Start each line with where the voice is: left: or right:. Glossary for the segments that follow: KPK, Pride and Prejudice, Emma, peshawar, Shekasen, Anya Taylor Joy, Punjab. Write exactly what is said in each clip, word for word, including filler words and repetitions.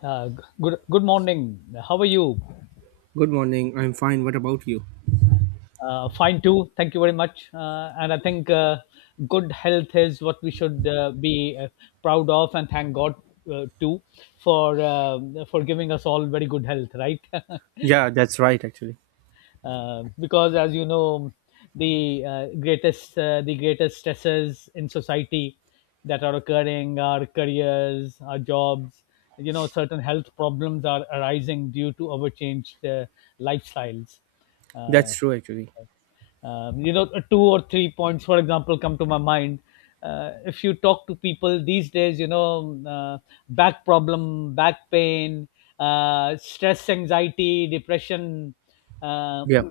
left: Uh, good good morning. How are you?
right: Good morning. I'm fine. What about you?
left: Uh, fine too. Thank you very much. Uh, and I think uh, good health is what we should uh, be uh, proud of, and thank God uh, too for uh, for giving us all very good health. Right?
right: Yeah, that's right, actually.
left: Uh, because as you know the uh, greatest uh, the greatest stresses in society that are occurring are careers, our jobs. You know, certain health problems are arising due to our changed uh, lifestyles. uh,
right: That's true, actually.
left: um, you know, two or three points for example come to my mind. Uh, if you talk to people these days, you know, uh, back problem, back pain, uh, stress, anxiety, depression, uh,
right: Yeah,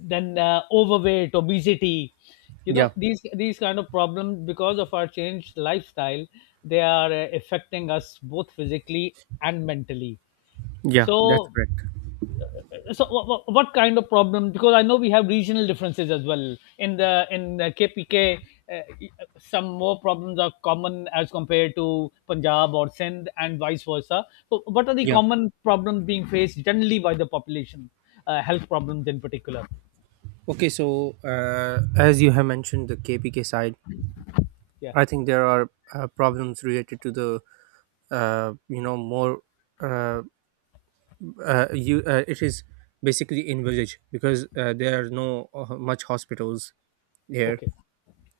left: then uh, overweight, obesity. You
right: yeah,
left: know, these these kind of problems because of our changed lifestyle, they are uh, affecting us both physically and mentally.
right: yeah, that's
left: so
right: correct.
left: so what, what kind of problem, because I know we have regional differences as well in the in the KPK. uh, some more problems are common as compared to Punjab or Sindh and vice versa. So what are the
right: Yeah.
left: common problems being faced generally by the population? Uh, health problems in particular.
right: Okay, so uh, as you have mentioned the K P K side,
left: Yeah.
right: I think there are uh, problems related to the, uh, you know, more, uh, uh, you, uh, it is basically in village because uh, there are no uh, much hospitals there.
left: Okay.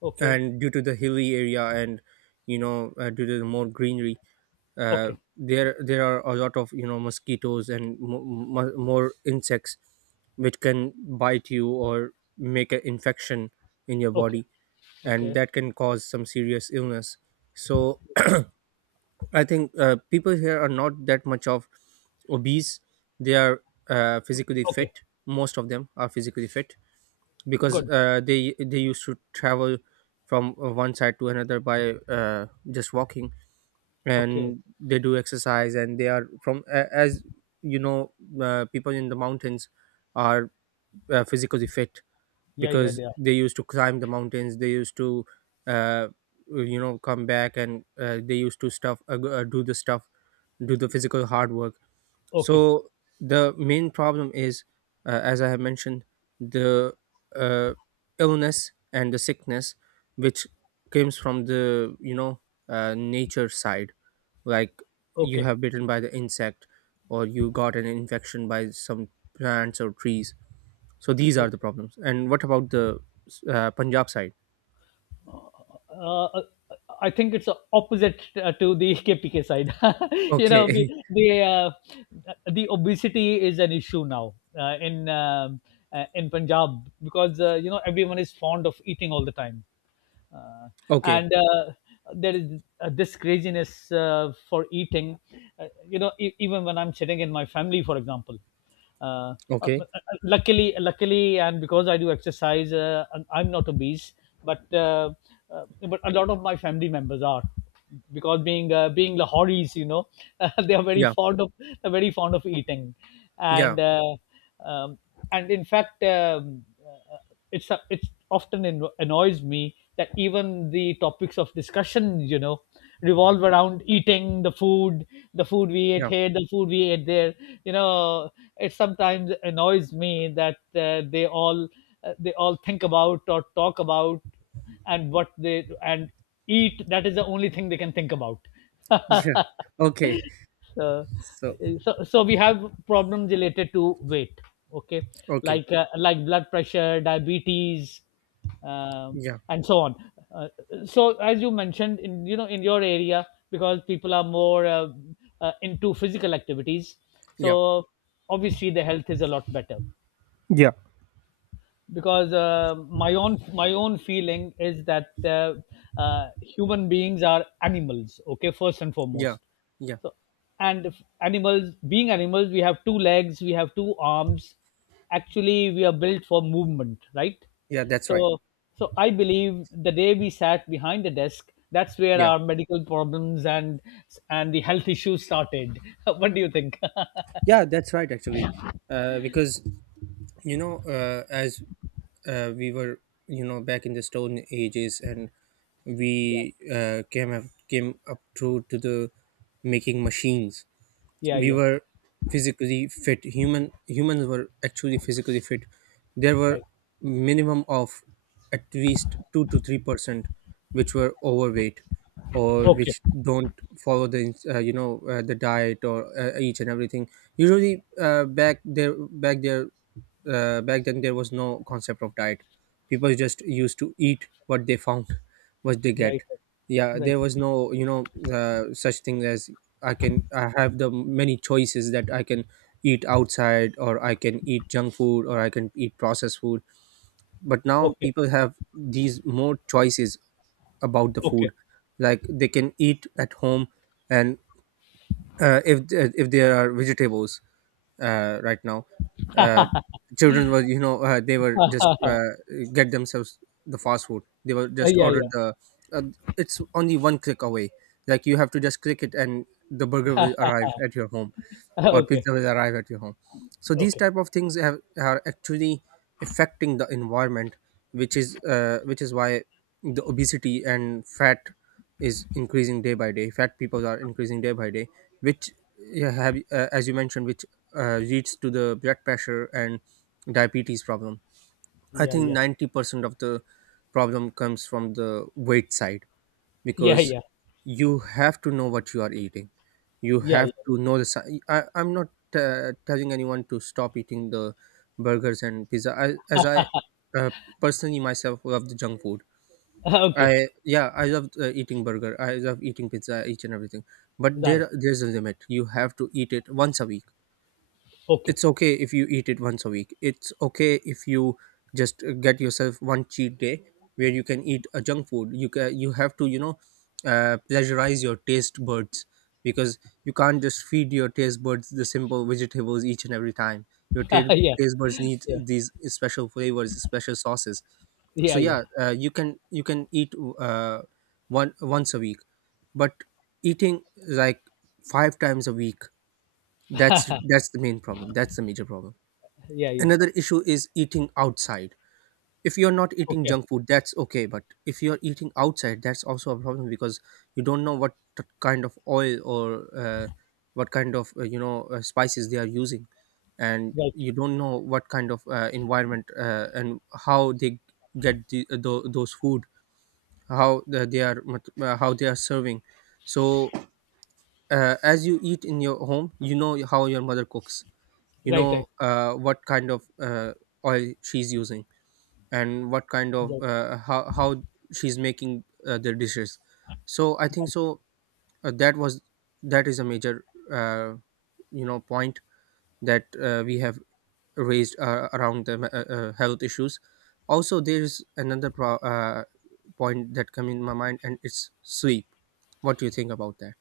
left: Okay.
right: And due to the hilly area and, you know, uh, due to the more greenery, uh,
left: Okay.
right: there there are a lot of you know mosquitoes and mo- mo- more insects which can bite you or make an infection in your
left: Okay.
right: body, and
left: Okay.
right: that can cause some serious illness. So I think uh, people here are not that much of obese. They are uh, physically
left: Okay.
right: fit. Most of them are physically fit because
left: Good.
right: uh, they they used to travel from uh, one side to another by uh, just walking,
left: Okay. Okay.
right: and they do exercise, and they are from a- as you know, uh, people in the mountains are uh, physically fit
left: Yeah. Yeah.
right: because
left: They are.
right: they used to climb the mountains. They used to uh, you know come back, and uh, they used to stuff uh, go- uh, do the stuff, do the physical hard work.
left: Okay.
right: So the main problem is, uh, as I have mentioned, the uh, illness and the sickness, which comes from the you know uh, nature side, like you
left: Okay.
right: have bitten by the insect, or you got an infection by some plants or trees. So these are
left: Okay.
right: the problems. And what about the uh, Punjab side?
left: Uh, uh, I think it's uh, opposite uh, to the K P K side. You know, the
right: Okay.
left: the, uh, the obesity is an issue now uh, in um, uh, in Punjab because uh, you know, everyone is fond of eating all the time. uh,
right: Okay,
left: and uh, there is uh, this craziness uh, for eating. Uh, you know, e- even when I'm sitting in my family, for example. uh, uh, uh,
right: okay.
left: uh, luckily luckily, and because I do exercise uh, and I'm not obese, but uh, uh, but a lot of my family members are, because being uh, being Lahoris, you know, they are very
right: Yeah,
left: fond of they're very fond of eating.
right: yeah,
left: And uh, um, and in fact, um, uh, it's a, it's often anno- annoys me that even the topics of discussion, you know, revolve around eating the food, the food we ate
right: yeah.
left: here, the food we ate there, you know. It sometimes annoys me that uh, they all uh, they all think about or talk about, and what they and eat, that is the only thing they can think about.
right: Yeah. Okay.
left: uh,
right: So
left: so so we have problems related to weight. Okay,
right: okay,
left: like uh, like blood pressure, diabetes, um,
right: yeah,
left: and so on. uh, so as you mentioned in, you know, in your area, because people are more uh, uh, into physical activities,
right: yeah,
left: so obviously the health is a lot better.
right: yeah.
left: Because uh, my own my own feeling is that uh, uh, human beings are animals, okay, first and
right: Yeah,
left: foremost.
right: yeah,
left: So, and if animals being animals, we have two legs, we have two arms, actually we are built for movement, right?
right: yeah. That's right.
left: So so I believe the day we sat behind the desk, that's where
right: Yeah,
left: our medical problems and and the health issues started. What do you think?
right: yeah. That's right. Actually, uh, because you know, uh, as uh, we were, you know, back in the Stone Ages, and
left: Yeah,
right: we uh, came up, came up through to the making machines.
left: yeah.
right: We
left: Yeah,
right: were physically fit. Human humans were actually physically fit. There were
left: right.
right: minimum of at least two to three percent which were overweight, or
left: Okay.
right: which don't follow the ins- uh, you know uh, the diet, or uh, each and everything. Usually uh, back there back there uh, back then there was no concept of diet. People just used to eat what they found, what they get.
left: Right,
right: Yeah,
left: right.
right: there was no you know uh, such thing as I can, I have the many choices that I can eat outside, or I can eat junk food, or I can eat processed food. But now
left: Okay.
right: people have these more choices about the
left: Okay.
right: food. Like they can eat at home, and uh, if th- if there are vegetables uh, right now, uh, children were you know uh, they were just uh, get themselves the fast food. They were
left: Uh,
right: just
left: yeah, yeah.
right: ordered the uh, it's only one click away. Like you have to just click it, and the burger will arrive at your home,
left: Uh,
right: or
left: okay.
right: pizza will arrive at your home. So these
left: Okay.
right: type of things have, are actually affecting the environment, which is uh, which is why the obesity and fat is increasing day by day. Fat people are increasing day by day, which yeah, have uh, as you mentioned, which uh, leads to the blood pressure and diabetes problem. I
left: Yeah,
right: think
left: yeah.
right: ninety percent of the problem comes from the weight side,
left: Yeah,
right: because
left: yeah.
right: you have to know what you are eating. You
left: Yeah,
right: have
left: yeah.
right: to know the si- I, I'm not uh, telling anyone to stop eating the burgers and pizza. I, as I uh, Personally myself love the junk food.
left: Uh, okay.
right: I yeah I love uh, eating burger, I love eating pizza, each and everything. But
left: Done.
right: there there's a limit. You have to eat it once a week.
left: Okay.
right: It's okay if you eat it once a week. It's okay if you just uh, get yourself one cheat day, where you can eat a junk food. You can you have to you know uh, pleasurize your taste buds, because you can't just feed your taste buds the simple vegetables each and every time. your
left: Uh,
right: ta-
left: yeah.
right: Taste buds need
left: Yeah.
right: these special flavors, special sauces. So
left: Yeah, yeah.
right: yeah, uh, you can you can eat uh, one once a week. But eating like five times a week, that's that's the main problem. That's the major problem.
left: Yeah, yeah.
right: Another issue is eating outside. If you're not eating
left: Okay.
right: junk food, that's okay. But if you're eating outside, that's also a problem, because you don't know what t- kind of oil, or uh, what kind of uh, you know uh, spices they are using, and
left: Right.
right: you don't know what kind of uh, environment uh, and how they get the, uh, tho- those food, how the- they are mat- uh, how they are serving. So uh, as you eat in your home, you know how your mother cooks. You
left: Right,
right: know
left: right.
right: uh, what kind of uh, oil she's using, and what kind of
left: Right.
right: uh, how, how she's making uh, the dishes. So I think so uh, that was that is a major uh, you know point that uh, we have raised uh, around the uh, uh, health issues. Also, there is another pro- uh, point that come in my mind, and it's sleep. What do you think about that?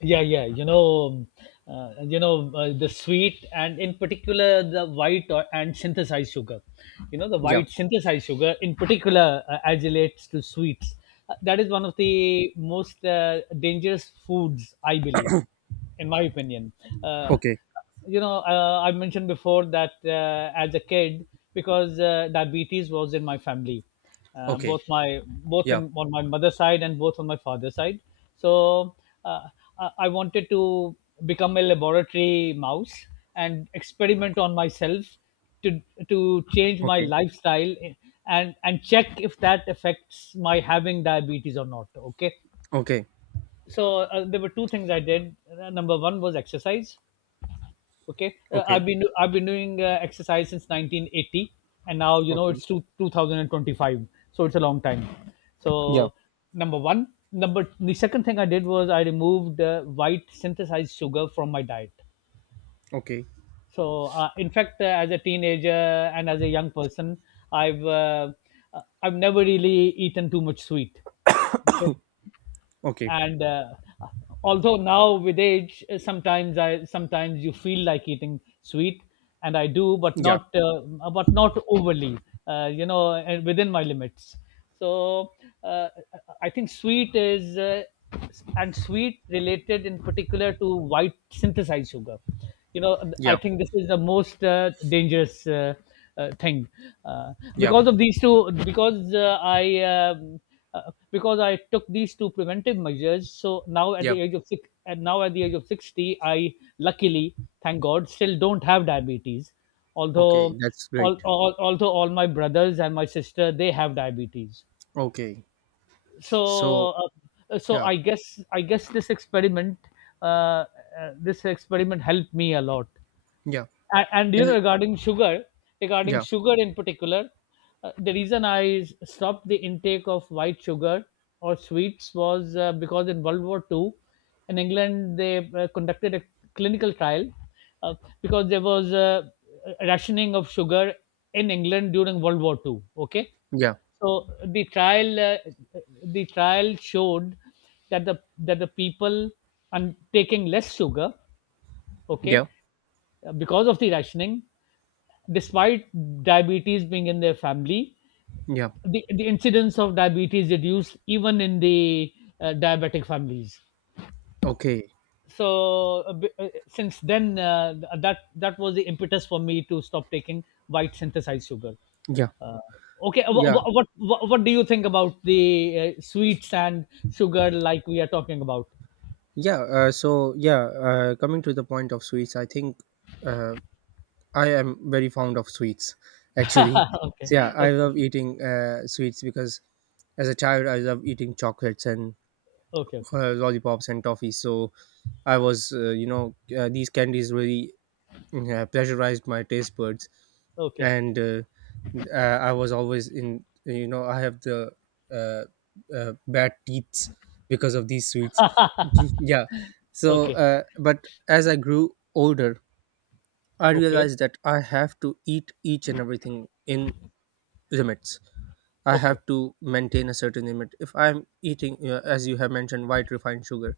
left: Yeah, yeah. You know, um, uh, you know, uh, the sweet, and in particular the white or, and synthesized sugar. You know, the
right: Yeah.
left: white synthesized sugar in particular, uh, as relates to sweets. Uh, that is one of the most uh, dangerous foods, I believe, in my opinion. Uh,
right: Okay.
left: you know, uh, I mentioned before that uh, as a kid, because uh, diabetes was in my family, uh,
right: Okay.
left: both my both
right: Yeah.
left: in on my mother's side and both on my father's side. So uh, I, I wanted to become a laboratory mouse and experiment on myself to to change my
right: Okay.
left: lifestyle and and check if that affects my having diabetes or not. Okay.
right: Okay.
left: So uh, there were two things I did. Uh, Number one was exercise. Okay, uh,
right: Okay.
left: I've been I've been doing uh, exercise since nineteen eighty, and now you know
right: Okay.
left: it's two, two thousand twenty-five, so it's a long time.
right: Yeah.
left: So number one, number the second thing I did was I removed uh, white synthesized sugar from my diet.
right: Okay.
left: So, uh, in fact, uh, as a teenager and as a young person, I've uh, uh, I've never really eaten too much sweet. Okay.
right: Okay.
left: and uh, although now with age, uh, sometimes i sometimes you feel like eating sweet, and I do, but
right: Yeah.
left: not uh, but not overly, uh, you know, and within my limits. So uh, I think sweet is, uh, and sweet related in particular to white synthesized sugar, you know, I
right: Yeah.
left: think this is the most uh, dangerous uh, uh, thing, uh,
right: Yeah.
left: because of these two. Because uh, i um, uh, because I took these two preventive measures, so now at
right: Yeah.
left: the age of six and now at the age of sixty, I luckily, thank God, still don't have diabetes,
right: Okay.
left: although
right: That's
left: all,
right: great.
left: all, although all my brothers and my sister, they have diabetes.
right: Okay. So
left: So uh, so
right: yeah.
left: i guess i guess this experiment uh, uh, this experiment helped me a lot.
right: Yeah.
left: A- and you know,
right: Yeah.
left: regarding sugar regarding
right: Yeah.
left: sugar in particular, uh, the reason I s- stopped the intake of white sugar or sweets was uh, because in World War Two in England they uh, conducted a clinical trial, uh, because there was uh, a rationing of sugar in England during World War Two. Okay.
right: Yeah.
left: So the trial uh, the trial showed that the that the people and taking less sugar, okay,
right: Yeah.
left: because of the rationing, despite diabetes being in their family,
right: Yeah.
left: the, the incidence of diabetes reduced even in the uh, diabetic families.
right: Okay.
left: So uh, b- uh, since then, uh, that that was the impetus for me to stop taking white synthesized sugar.
right: Yeah.
left: Uh, okay, what,
right: Yeah.
left: what what what do you think about the uh, sweets and sugar like we are talking about?
right: Yeah. Uh, so yeah. Uh, coming to the point of sweets, I think uh, I am very fond of sweets. Actually,
left: Okay,
right: so, yeah, I
left: okay,
right: love eating uh, sweets, because as a child I love eating chocolates and
left: okay, okay,
right: uh, lollipops and toffee. So I was, uh, you know, uh, these candies really yeah, pleasurized my taste buds,
left: okay,
right: and uh, uh, I was always in you know I have the uh, uh, bad teeth because of these sweets. Yeah. So,
left: okay,
right: uh, but as I grew older, I
left: okay,
right: realized that I have to eat each and everything in limits. I
left: okay.
right: have to maintain a certain limit. If I'm eating, uh, as you have mentioned, white refined sugar,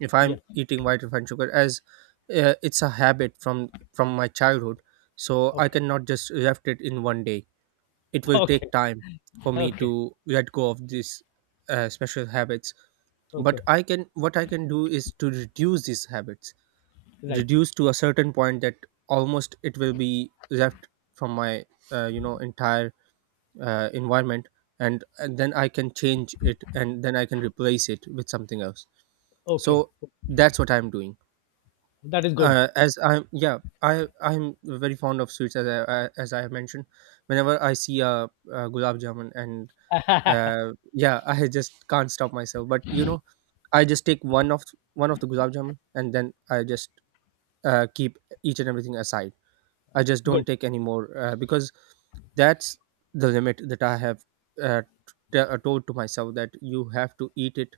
right: if
left: Yeah.
right: I'm eating white refined sugar as uh, it's a habit from from my childhood, so I
left: Okay.
right: cannot just left it in one day. It will take
left: Okay.
right: time for me
left: Okay.
right: to let go of these uh, special habits. But
left: Okay.
right: I can what I can do is to reduce these habits,
left: Right.
right: reduce to a certain point that almost it will be left from my uh, you know entire uh, environment, and, and then I can change it, and then I can replace it with something else.
left: Okay.
right: So that's what I'm doing.
left: That is good.
right: Uh, as I'm yeah I I'm very fond of sweets, as I, I as I have mentioned. Whenever I see a, a gulab jamun and uh, yeah, I just can't stop myself. But you know, I just take one of one of the gulab jamun, and then I just uh, keep each and everything aside. I just don't
left: Good.
right: take any more uh, because that's the limit that I have uh, t- uh, told to myself, that you have to eat it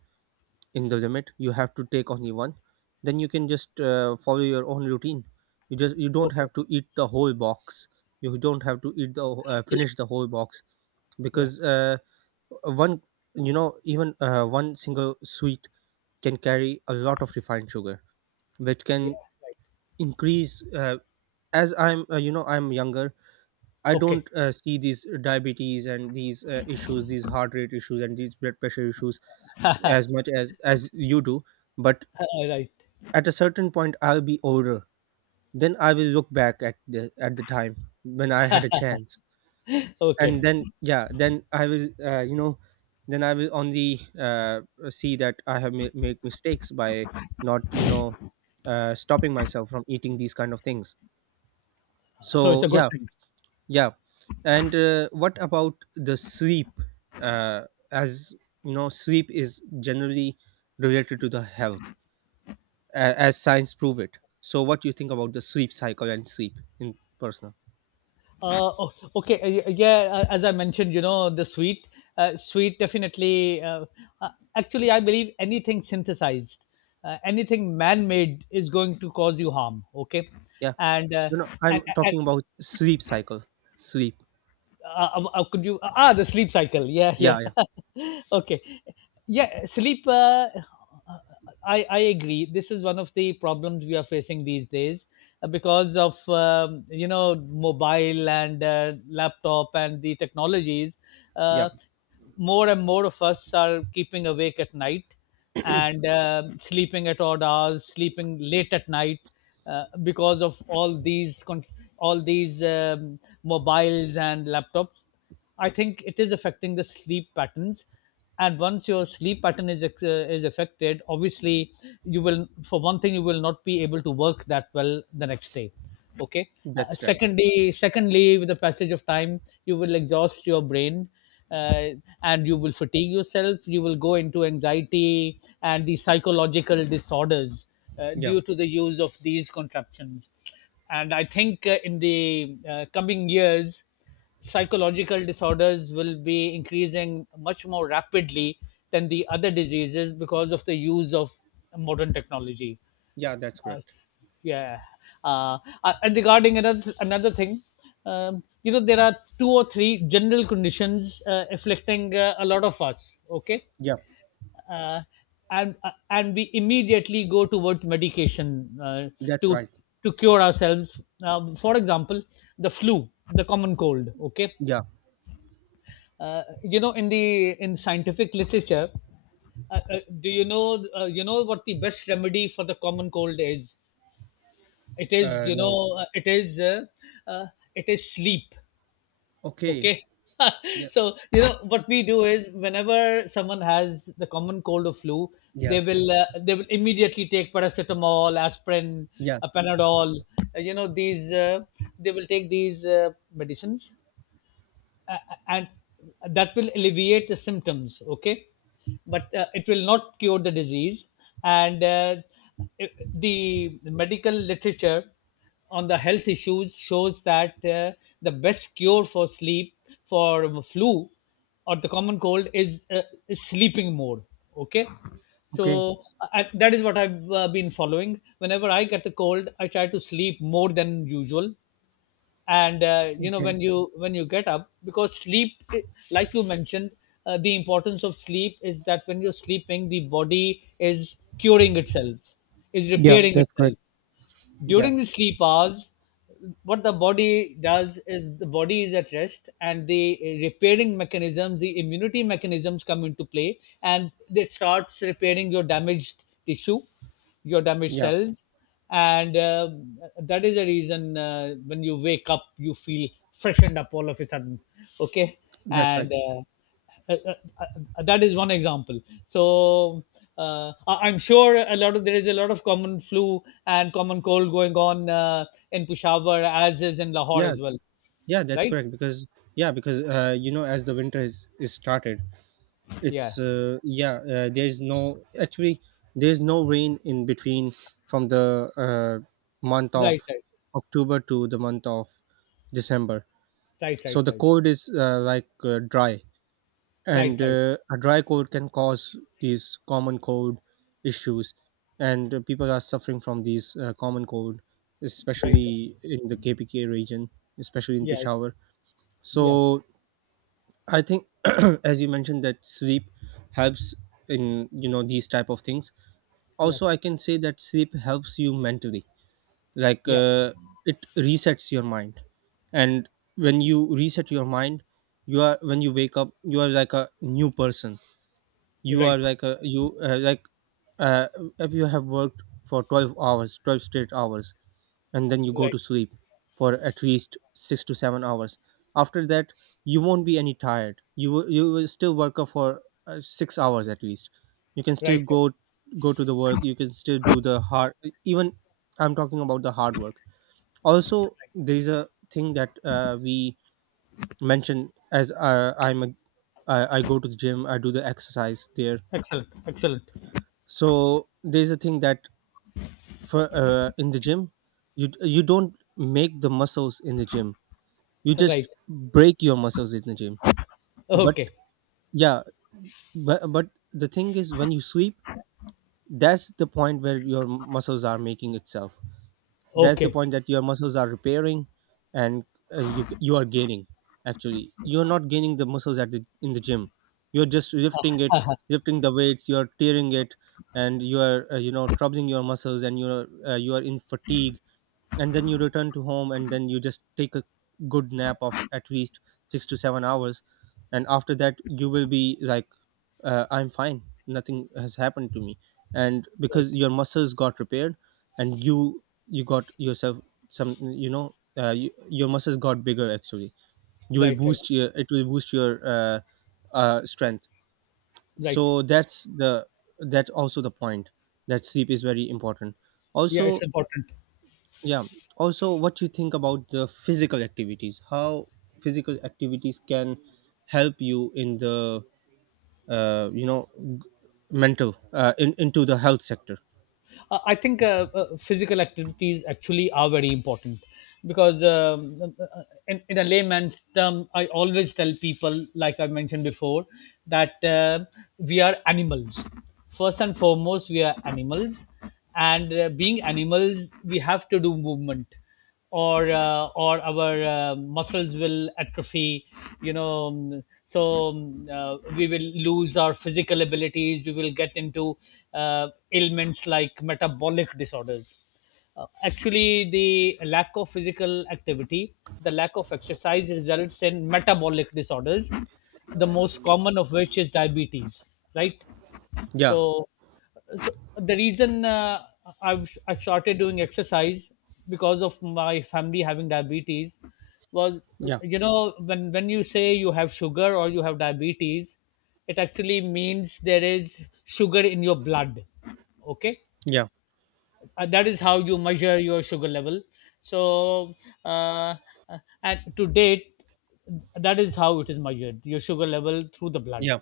right: in the limit. You have to take only one, then you can just uh, follow your own routine. You just you don't
left: Okay.
right: have to eat the whole box. You don't have to eat the uh,
left: Yeah.
right: finish the whole box,
left: Yeah.
right: because uh, one you know even uh, one single sweet can carry a lot of refined sugar, which
left: Yeah.
right: can
left: Right.
right: increase uh, as I'm uh, you know I'm younger. I
left: Okay.
right: don't uh, see these diabetes and these uh, issues, these heart rate issues and these blood pressure issues as much as as you do. But
left: Right.
right: at a certain point, I'll be older. Then I will look back at the at the time when I had a chance,
left: Okay.
right: and then yeah, then I will uh, you know, then I will only uh, see that I have ma- make mistakes by not you know, uh, stopping myself from eating these kind of things.
left: So it's
right: So
left: a good
right: yeah,
left: thing.
right: yeah. And uh, what about the sleep? Uh, as you know, sleep is generally related to the health. A- as science prove it, so what do you think about the sweep cycle and sweep in personal?
left: Uh, o- okay. uh, Yeah. uh, As I mentioned, you know, the sweet, uh, sweet definitely. Uh, uh, Actually, I believe anything synthesized, uh, anything man-made is going to cause you harm. Okay.
right: Yeah,
left: And, uh,
right: you know,
left: and
right: I'm
left: and
right: talking about sweep cycle, sweep.
left: uh, um, uh, could you uh, ah The sleep cycle. Yeah, yeah.
right: Yeah. Yeah.
left: Okay. Yeah. Sleep. uh, uh, i i agree, this is one of the problems we are facing these days, uh, because of, um, you know, mobile and uh, laptop and the technologies.
right: Yeah,
left: uh, More and more of us are keeping awake at night and, um sleeping at odd hours, sleeping late at night, uh, because of all these con- all these um, mobiles and laptops. I think it is affecting the sleep patterns, and once your sleep pattern is ex- uh, is affected, obviously you will, for one thing, you will not be able to work that well the next day. Okay. Uh,
right: that's right.
left: secondly secondly, with the passage of time, you will exhaust your brain, uh, and you will fatigue yourself, you will go into anxiety and the psychological disorders uh,
right: Yeah.
left: due to the use of these contraptions. And I think uh, in the uh, coming years, psychological disorders will be increasing much more rapidly than the other diseases because of the use of modern technology.
right: Yeah, that's
left: uh,
right: correct.
left: yeah. Uh, uh, and regarding another another thing, um, you know, there are two or three general conditions uh, afflicting uh, a lot of us. Okay.
right: Yeah,
left: Uh, and uh, and we immediately go towards medication uh,
right: that's
left: to
right: right.
left: to cure ourselves. Now, for example, the flu, the common cold. Okay.
right: Yeah.
left: Uh, you know, in the in scientific literature, uh, uh, do you know, uh, you know what the best remedy for the common cold is? It is
right: Uh
left: you
right: no.
left: know uh, it is uh, uh, it is sleep.
right: Okay.
left: Okay.
right: Yeah.
left: So you know what we do is whenever someone has the common cold or flu,
right: Yeah.
left: they will uh, they will immediately take paracetamol, aspirin,
right: Yeah.
left: uh, panadol, uh, you know these uh, they will take these uh, medicines, uh, and that will alleviate the symptoms. Okay, but uh, it will not cure the disease. And uh, it- the medical literature on the health issues shows that uh, the best cure for sleep, for flu or the common cold is, uh, is sleeping more. Okay.
right: Okay.
left: So I, that is what i've uh, been following. Whenever I get a cold, I try to sleep more than usual. And uh, you know,
right: Okay.
left: when you when you get up, because sleep, like you mentioned, uh, the importance of sleep is that when you're sleeping, the body is curing itself, is
right: Yeah,
left: repairing
right: that's correct.
left: itself.
right: Yeah.
left: During the sleep hours, what the body does is the body is at rest and the repairing mechanisms, the immunity mechanisms come into play, and it starts repairing your damaged tissue, your damaged
right: Yeah,
left: cells. And uh, that is the reason uh, when you wake up, you feel freshened up all of a sudden. Okay.
right: that's right.
left: and uh, uh, uh, uh, that is one example. So uh, I- I'm sure a lot of, there is a lot of common flu and common cold going on uh, in peshawar as is in lahore
right: Yeah.
left: as well.
right: Yeah, that's
left: Right.
right: correct, because yeah, because uh you know as the winter is is started,
left: Yeah.
right: it's uh, yeah uh, there's no actually there's no rain in between, from the uh, month
left: right,
right: of
left: right,
right: October to the month of December.
left: right,
right: So
left: right,
right: the
left: right,
right: cold is uh, like uh, dry,
left: right,
right: and
left: right,
right: uh, a dry cold can cause these common cold issues, and uh, people are suffering from these uh, common cold,
left: right.
right: especially in the KPK region, especially in
left: Yeah,
right: Peshawar.
left: yeah,
right: So I think, as you mentioned, that sleep helps in you know these type of things.
left: yeah,
right: Also, I can say that sleep helps you mentally. Like
left: yeah.
right: uh, it resets your mind, and when you reset your mind, you are when you wake up, you are like a new person. You are
left: Right,
right: like a, you uh, like uh, if you have worked for twelve hours, twelve straight hours, and then you
left: right,
right: go
left: right,
right: to sleep for at least six to seven hours. After that you won't be any tired. You will, you will still work up for uh, six hours at least. you can still
left: right.
right: go go to the work, you can still do the hard, even i'm talking about the hard work. Also there's a thing that uh, we mentioned, as uh, i'm a I, I go to the gym, I do the exercise there.
left: Excellent, excellent.
right: So there's a thing that for uh, in the gym, you you don't make the muscles in the gym, you just
left: Right.
right: break your muscles in the gym. But
left: Okay.
right: yeah, but, but the thing is when you sweep, that's the point where your muscles are making itself, that's the
left: Okay.
right: point that your muscles are repairing. And uh, you you are gaining. Actually you're not gaining the muscles at the in the gym, you're just lifting it,
left: Uh,
right: lifting the weights, you're tearing it. And you are uh, you know, troubling your muscles, and you're uh, you are in fatigue. And then you return to home, and then you just take a good nap of at least six to seven hours, and after that you will be like, uh, i'm fine, nothing has happened to me. And because
left: right,
right: your muscles got repaired, and you you got yourself some, you know, uh, you, your muscles got bigger actually. You will
left: right, right,
right: boost your it will boost your uh, uh, strength.
left: right.
right: So that's the, that's also the point that sleep is very important
left: Yeah, it's
right: also.
left: important.
right: Yeah, also what you think about the physical activities? How physical activities can help you in the, uh, you know, g- mental, uh, in, into the health sector?
left: Uh, I think, uh, uh, physical activities actually are very important because, um, uh, uh, in, in a layman's term, I always tell people, like I mentioned before, that uh, we are animals. First and foremost, we are animals, and uh, being animals, we have to do movement, or uh, or our uh, muscles will atrophy, you know. Um, so um, uh, we will lose our physical abilities, we will get into uh, ailments like metabolic disorders. Uh, actually, the lack of physical activity, the lack of exercise results in metabolic disorders, the most common of which is diabetes. Right.
right: Yeah,
left: So, so the reason uh, I've, I started doing exercise because of my family having diabetes was,
right: yeah,
left: you know, when, when you say you have sugar or you have diabetes, it actually means there is sugar in your blood. Okay.
right: yeah,
left: Uh, that is how you measure your sugar level. So, uh, uh, and to date, that is how it is measured, your sugar level, through the blood.
right: yeah,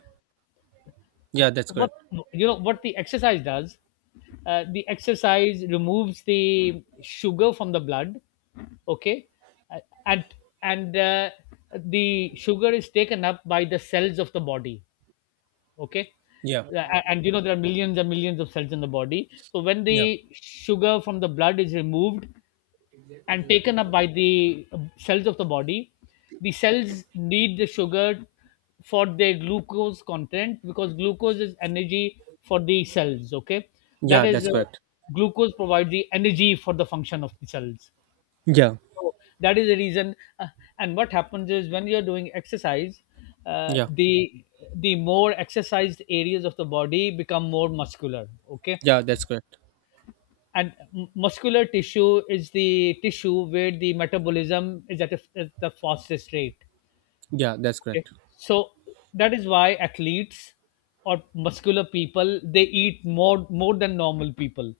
right: yeah, that's
left: What,
right: correct.
left: you know what the exercise does, uh, the exercise removes the sugar from the blood. Okay. Uh, and and uh, the sugar is taken up by the cells of the body. Okay.
right: Yeah,
left: Uh, and and, you know, there are millions and millions of cells in the body, so when the
right: yeah,
left: sugar from the blood is removed and taken up by the uh, cells of the body, the cells need the sugar for their glucose content, because glucose is energy for the cells. Okay, that
right: yeah,
left: is,
right: that's
left: uh,
right: correct.
left: glucose provides the energy for the function of the cells.
right: Yeah,
left: So that is the reason. Uh, and what happens is when you are doing exercise, uh,
right: yeah,
left: the the more exercised areas of the body become more muscular. Okay,
right: yeah, that's correct.
left: and m- muscular tissue is the tissue where the metabolism is at, a, at the fastest rate.
right: Yeah, that's
left: Okay,
right: correct.
left: so that is why athletes or muscular people, they eat more, more than normal people,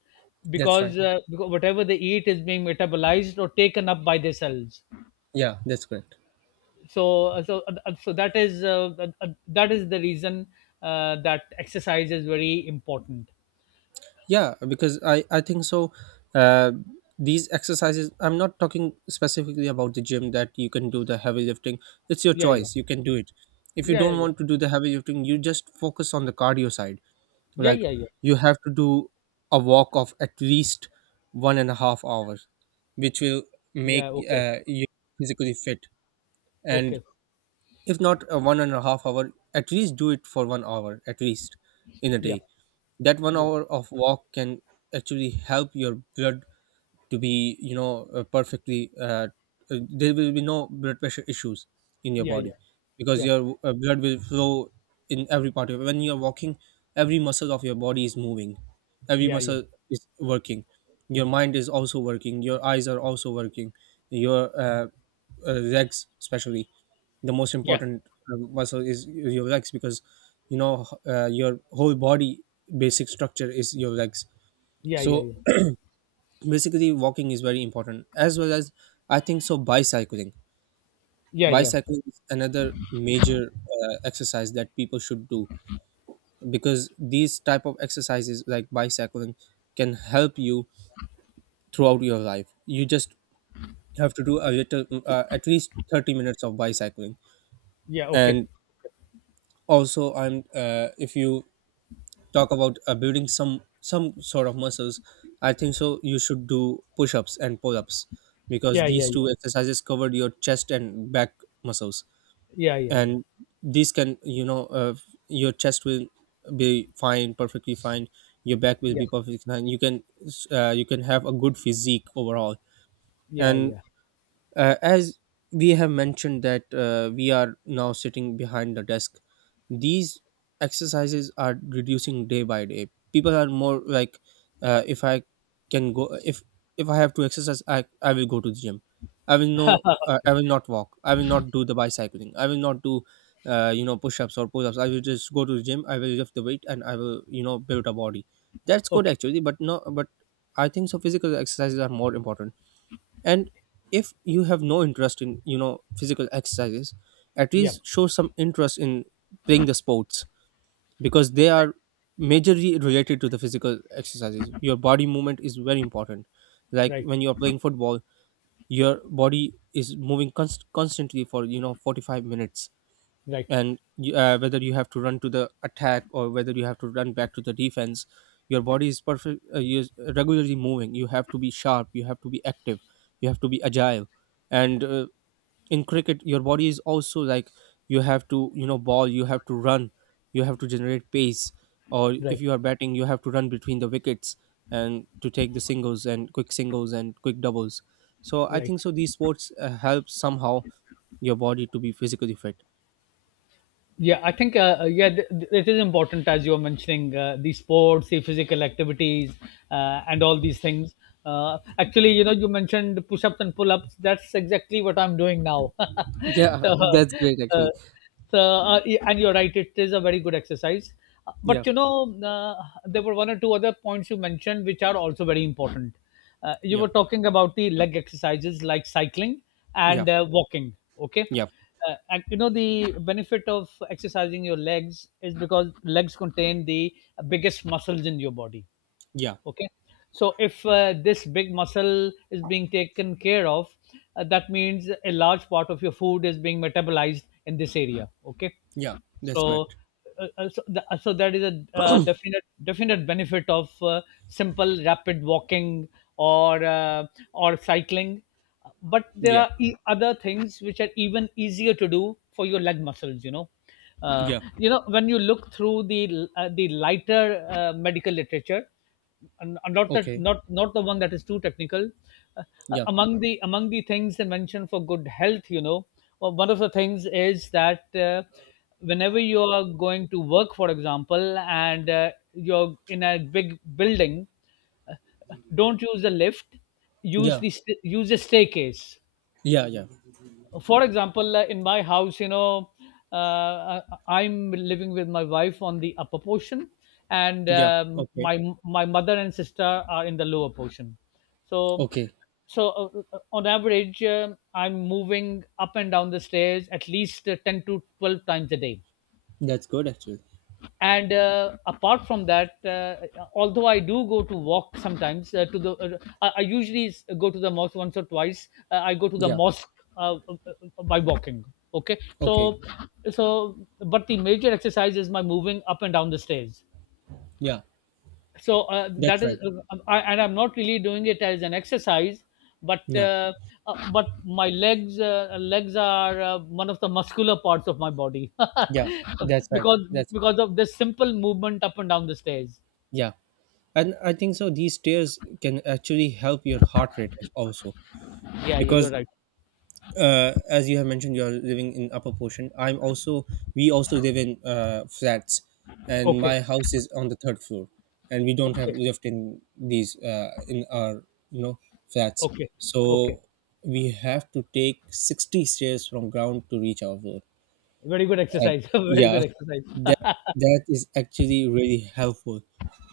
right: That's right.
left: because, uh, because whatever they eat is being metabolized or taken up by their cells.
right: Yeah, that's correct.
left: So uh, so uh, uh, so that is uh, uh, uh, that is the reason uh, that exercise is very important.
right: Yeah, because i i think so. uh, these exercises, I'm not talking specifically about the gym that you can do the heavy lifting. It's your
left: Yeah, yeah,
right: choice, you can do it. If you
left: yeah,
right: don't
left: yeah, yeah,
right: want to do the heavy lifting, you just focus on the cardio side.
left: yeah,
right: Like,
left: yeah, yeah,
right: you have to do a walk of at least one and a half hours, which will
left: yeah.
right: make
left: Okay,
right: uh, you physically fit.
left: okay.
right: And if not a one and a half hour, at least do it for one hour at least in a
left: Yeah,
right: day. That one
left: yeah,
right: hour of walk can actually help your blood to be, you know, uh, perfectly uh, uh, there will be no blood pressure issues in your
left: yeah,
right: body,
left: yeah,
right: because your uh, blood will flow in every part of, when you're walking, every muscle of your body is moving, every
left: yeah, yeah,
right: muscle is working, your mind is also working, your eyes are also working, your uh, uh, legs especially, the most important uh, muscle is your legs, because you know, uh, your whole body basic structure is your legs.
left: yeah, yeah,
right: So
left: yeah,
right: basically walking is very important, as well as, I think so, bicycling.
left: yeah, yeah, yeah, yeah,
right: Bicycling is another major uh, exercise that people should do, because these type of exercises like bicycling can help you throughout your life. You just have to do a little, uh, at least thirty minutes of bicycling.
left: yeah. Okay.
right: And also I'm uh, if you talk about uh, building some some sort of muscles, I think so you should do push-ups and pull-ups, because
left: Yeah, yeah,
right: these two
left: yeah,
right: exercises cover your chest and back muscles.
left: yeah, yeah, yeah,
right: And these can, you know, uh, your chest will be fine, perfectly fine, your back will
left: yeah,
right: be perfectly fine, you can uh, you can have a good physique overall.
left: yeah,
right: And
left: yeah.
right: uh, as we have mentioned that uh, we are now sitting behind the desk, these exercises are reducing day by day, people are more like, uh, if I can go if if I have to exercise, i i will go to the gym, I will no, uh, I will not walk, I will not do the bicycling, I will not do uh, you know, push-ups or pull-ups, I will just go to the gym, I will lift the weight and I will, you know, build a body. That's good
left: Okay.
right: actually, but no, but I think so physical exercises are more important. And if you have no interest in, you know, physical exercises, at
left: Yeah.
right: least show some interest in playing the sports, because they are majorly related to the physical exercises. Your body movement is very important. Like
left: Right,
right: when you are playing football, your body is moving const- constantly for, you know, forty-five minutes.
left: right,
right: And you, uh, whether you have to run to the attack or whether you have to run back to the defense, your body is perfect, uh, you're regularly moving, you have to be sharp, you have to be active, you have to be agile. And uh, in cricket your body is also like, you have to, you know, ball, you have to run, you have to generate pace. Or
left: right,
right: if you are batting, you have to run between the wickets and to take the singles and quick singles and quick doubles. So I
left: right.
right: think so these sports uh, help somehow your body to be physically fit.
left: Yeah, I think, uh, uh, yeah, th- th- it is important, as you are mentioning, uh, the sports, the physical activities, uh, and all these things. Uh, actually, you know, you mentioned push-ups and pull-ups. That's exactly what I'm doing now.
right: Yeah,
left: So,
right: that's great
left: uh,
right: actually.
left: so uh, y- and you're right, it is a very good exercise.
right: Yeah,
left: But you know, uh, there were one or two other points you mentioned which are also very important. Uh, you
right: yeah,
left: were talking about the leg exercises, like cycling
right: yeah,
left: and uh, walking. Okay.
right: yeah,
left: Uh, and you know the benefit of exercising your legs is because legs contain the biggest muscles in your body.
right: yeah,
left: Okay, so if uh, this big muscle is being taken care of, uh, that means a large part of your food is being metabolized in this area. Okay.
right: yeah. That's
left: so
right: correct.
left: uh, uh, so, th- uh, so that is a uh, definite definite benefit of uh, simple rapid walking or uh, or cycling. But there
right: Yeah,
left: are e- other things which are even easier to do for your leg muscles, you know. Uh,
right: yeah.
left: you know, when you look through the uh, the lighter uh, medical literature, and not that,
right: Okay.
left: not not the one that is too technical. Uh, uh,
right: Yeah,
left: Among the, among the things they mentioned for good health, you know, o- one of the things is that uh, whenever you are going to work, for example, and uh, you're in a big building, don't use the lift, use
right: yeah,
left: the st- use a staircase.
right: yeah, yeah,
left: For example, uh, in my house, you know, uh, I- I'm living with my wife on the upper portion, and
right: yeah.
left: um,
right: Okay,
left: my my mother and sister are in the lower portion. So,
right: okay.
left: so uh, uh, on average, um I'm moving up and down the stairs at least uh, ten to twelve times a day.
right: That's good actually.
left: And uh, apart from that, uh, although I do go to walk sometimes uh, to the uh, I I usually s- go to the mosque. Once or twice uh, I go to the
right: Yeah.
left: mosque uh, uh, uh, by walking. Okay. So,
right: Okay.
left: so, but the major exercise is my moving up and down the stairs.
right: Yeah.
left: So uh,
right: That's
left: that is,
right: right.
left: uh, I, and I'm not really doing it as an exercise, but
right: Yeah.
left: uh, uh, but my legs, uh, legs are uh, one of the muscular parts of my body
right: Yeah. That's right.
left: because
right: That's right.
left: because of this simple movement up and down the stairs.
right: Yeah. And I think so, these stairs can actually help your heart rate also,
left: Yeah, you- you're
right: because
left: right.
right: uh, as you have mentioned, you are living in upper portion. I'm also, we also live in uh, flats, and
left: Okay,
right: my house is on the third floor, and we don't have
left: okay,
right: lift in these uh, in our, you know, flats.
left: okay, okay.
right: So we have to take sixty stairs from ground to reach our floor.
left: Very good
right: At
left: exercise very
right: yeah,
left: good
right: that,
left: exercise.
right: that is actually really helpful,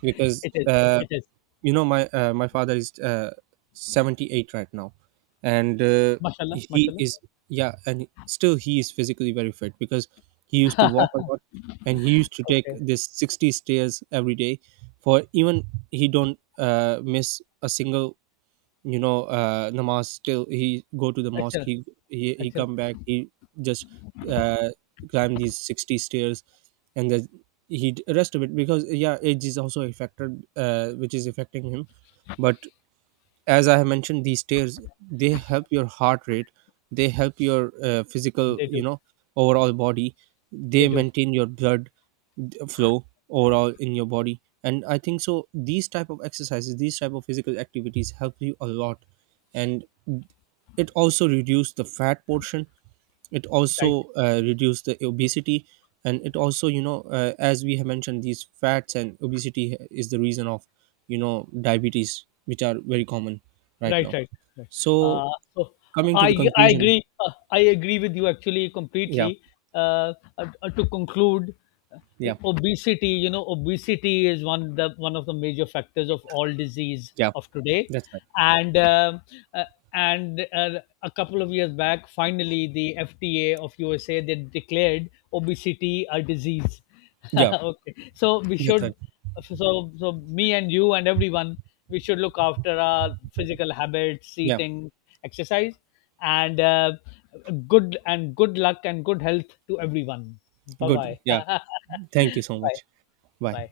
right: because
left: It is,
right: uh,
left: it is.
right: you know, my uh, my father is uh, seventy-eight right now, and uh,
left: Mashallah,
right: he
left: mashallah.
right: is, yeah, and still he is physically very fit, because he used to walk a lot, and he used to take
left: Okay.
right: this sixty stairs every day. For even he don't uh, miss a single, you know, uh, namaz, still he go to the mosque,
left: Excellent,
right: he he, he
left: excellent.
right: come back, he just uh, climb these sixty stairs, and the, he rest of it, because yeah, age is also a factor uh, which is affecting him. But as I have mentioned, these stairs, they help your heart rate, they help your uh, physical,
left: They
right: you
left: do,
right: know, overall body. They
left: they do.
right: maintain your blood flow overall in your body, and I think so, these type of exercises, these type of physical activities help you a lot. And it also reduced the fat portion, it
left: Right.
right: also uh, reduced the obesity, and it also, you know, uh, as we have mentioned, these fats and obesity is the reason of, you know, diabetes, which are very common right
left: Right,
right: now.
left: right, right.
right: So,
left: Uh, so
right: coming to the
left: I I
right: conclusion,
left: agree. Uh, I agree with you actually
right: yeah,
left: completely. Uh, uh, uh, to conclude, uh,
right: yeah,
left: obesity. You know, obesity is one the one of the major factors of all disease
right: yeah,
left: of today,
right: that's right.
left: and um uh, and uh, a couple of years back, finally, the F D A of U S A, they declared obesity a disease.
right: Yeah,
left: Okay, so we
right: that's
left: should,
right: right.
left: so so so me and you and everyone, we should look after our physical habits,
right: Yeah,
left: eating, exercise, and uh, good, and good luck and good health to everyone. Bye
right: good,
left: bye.
right: yeah, thank you so
left: Bye
right: much. Bye.
left: bye.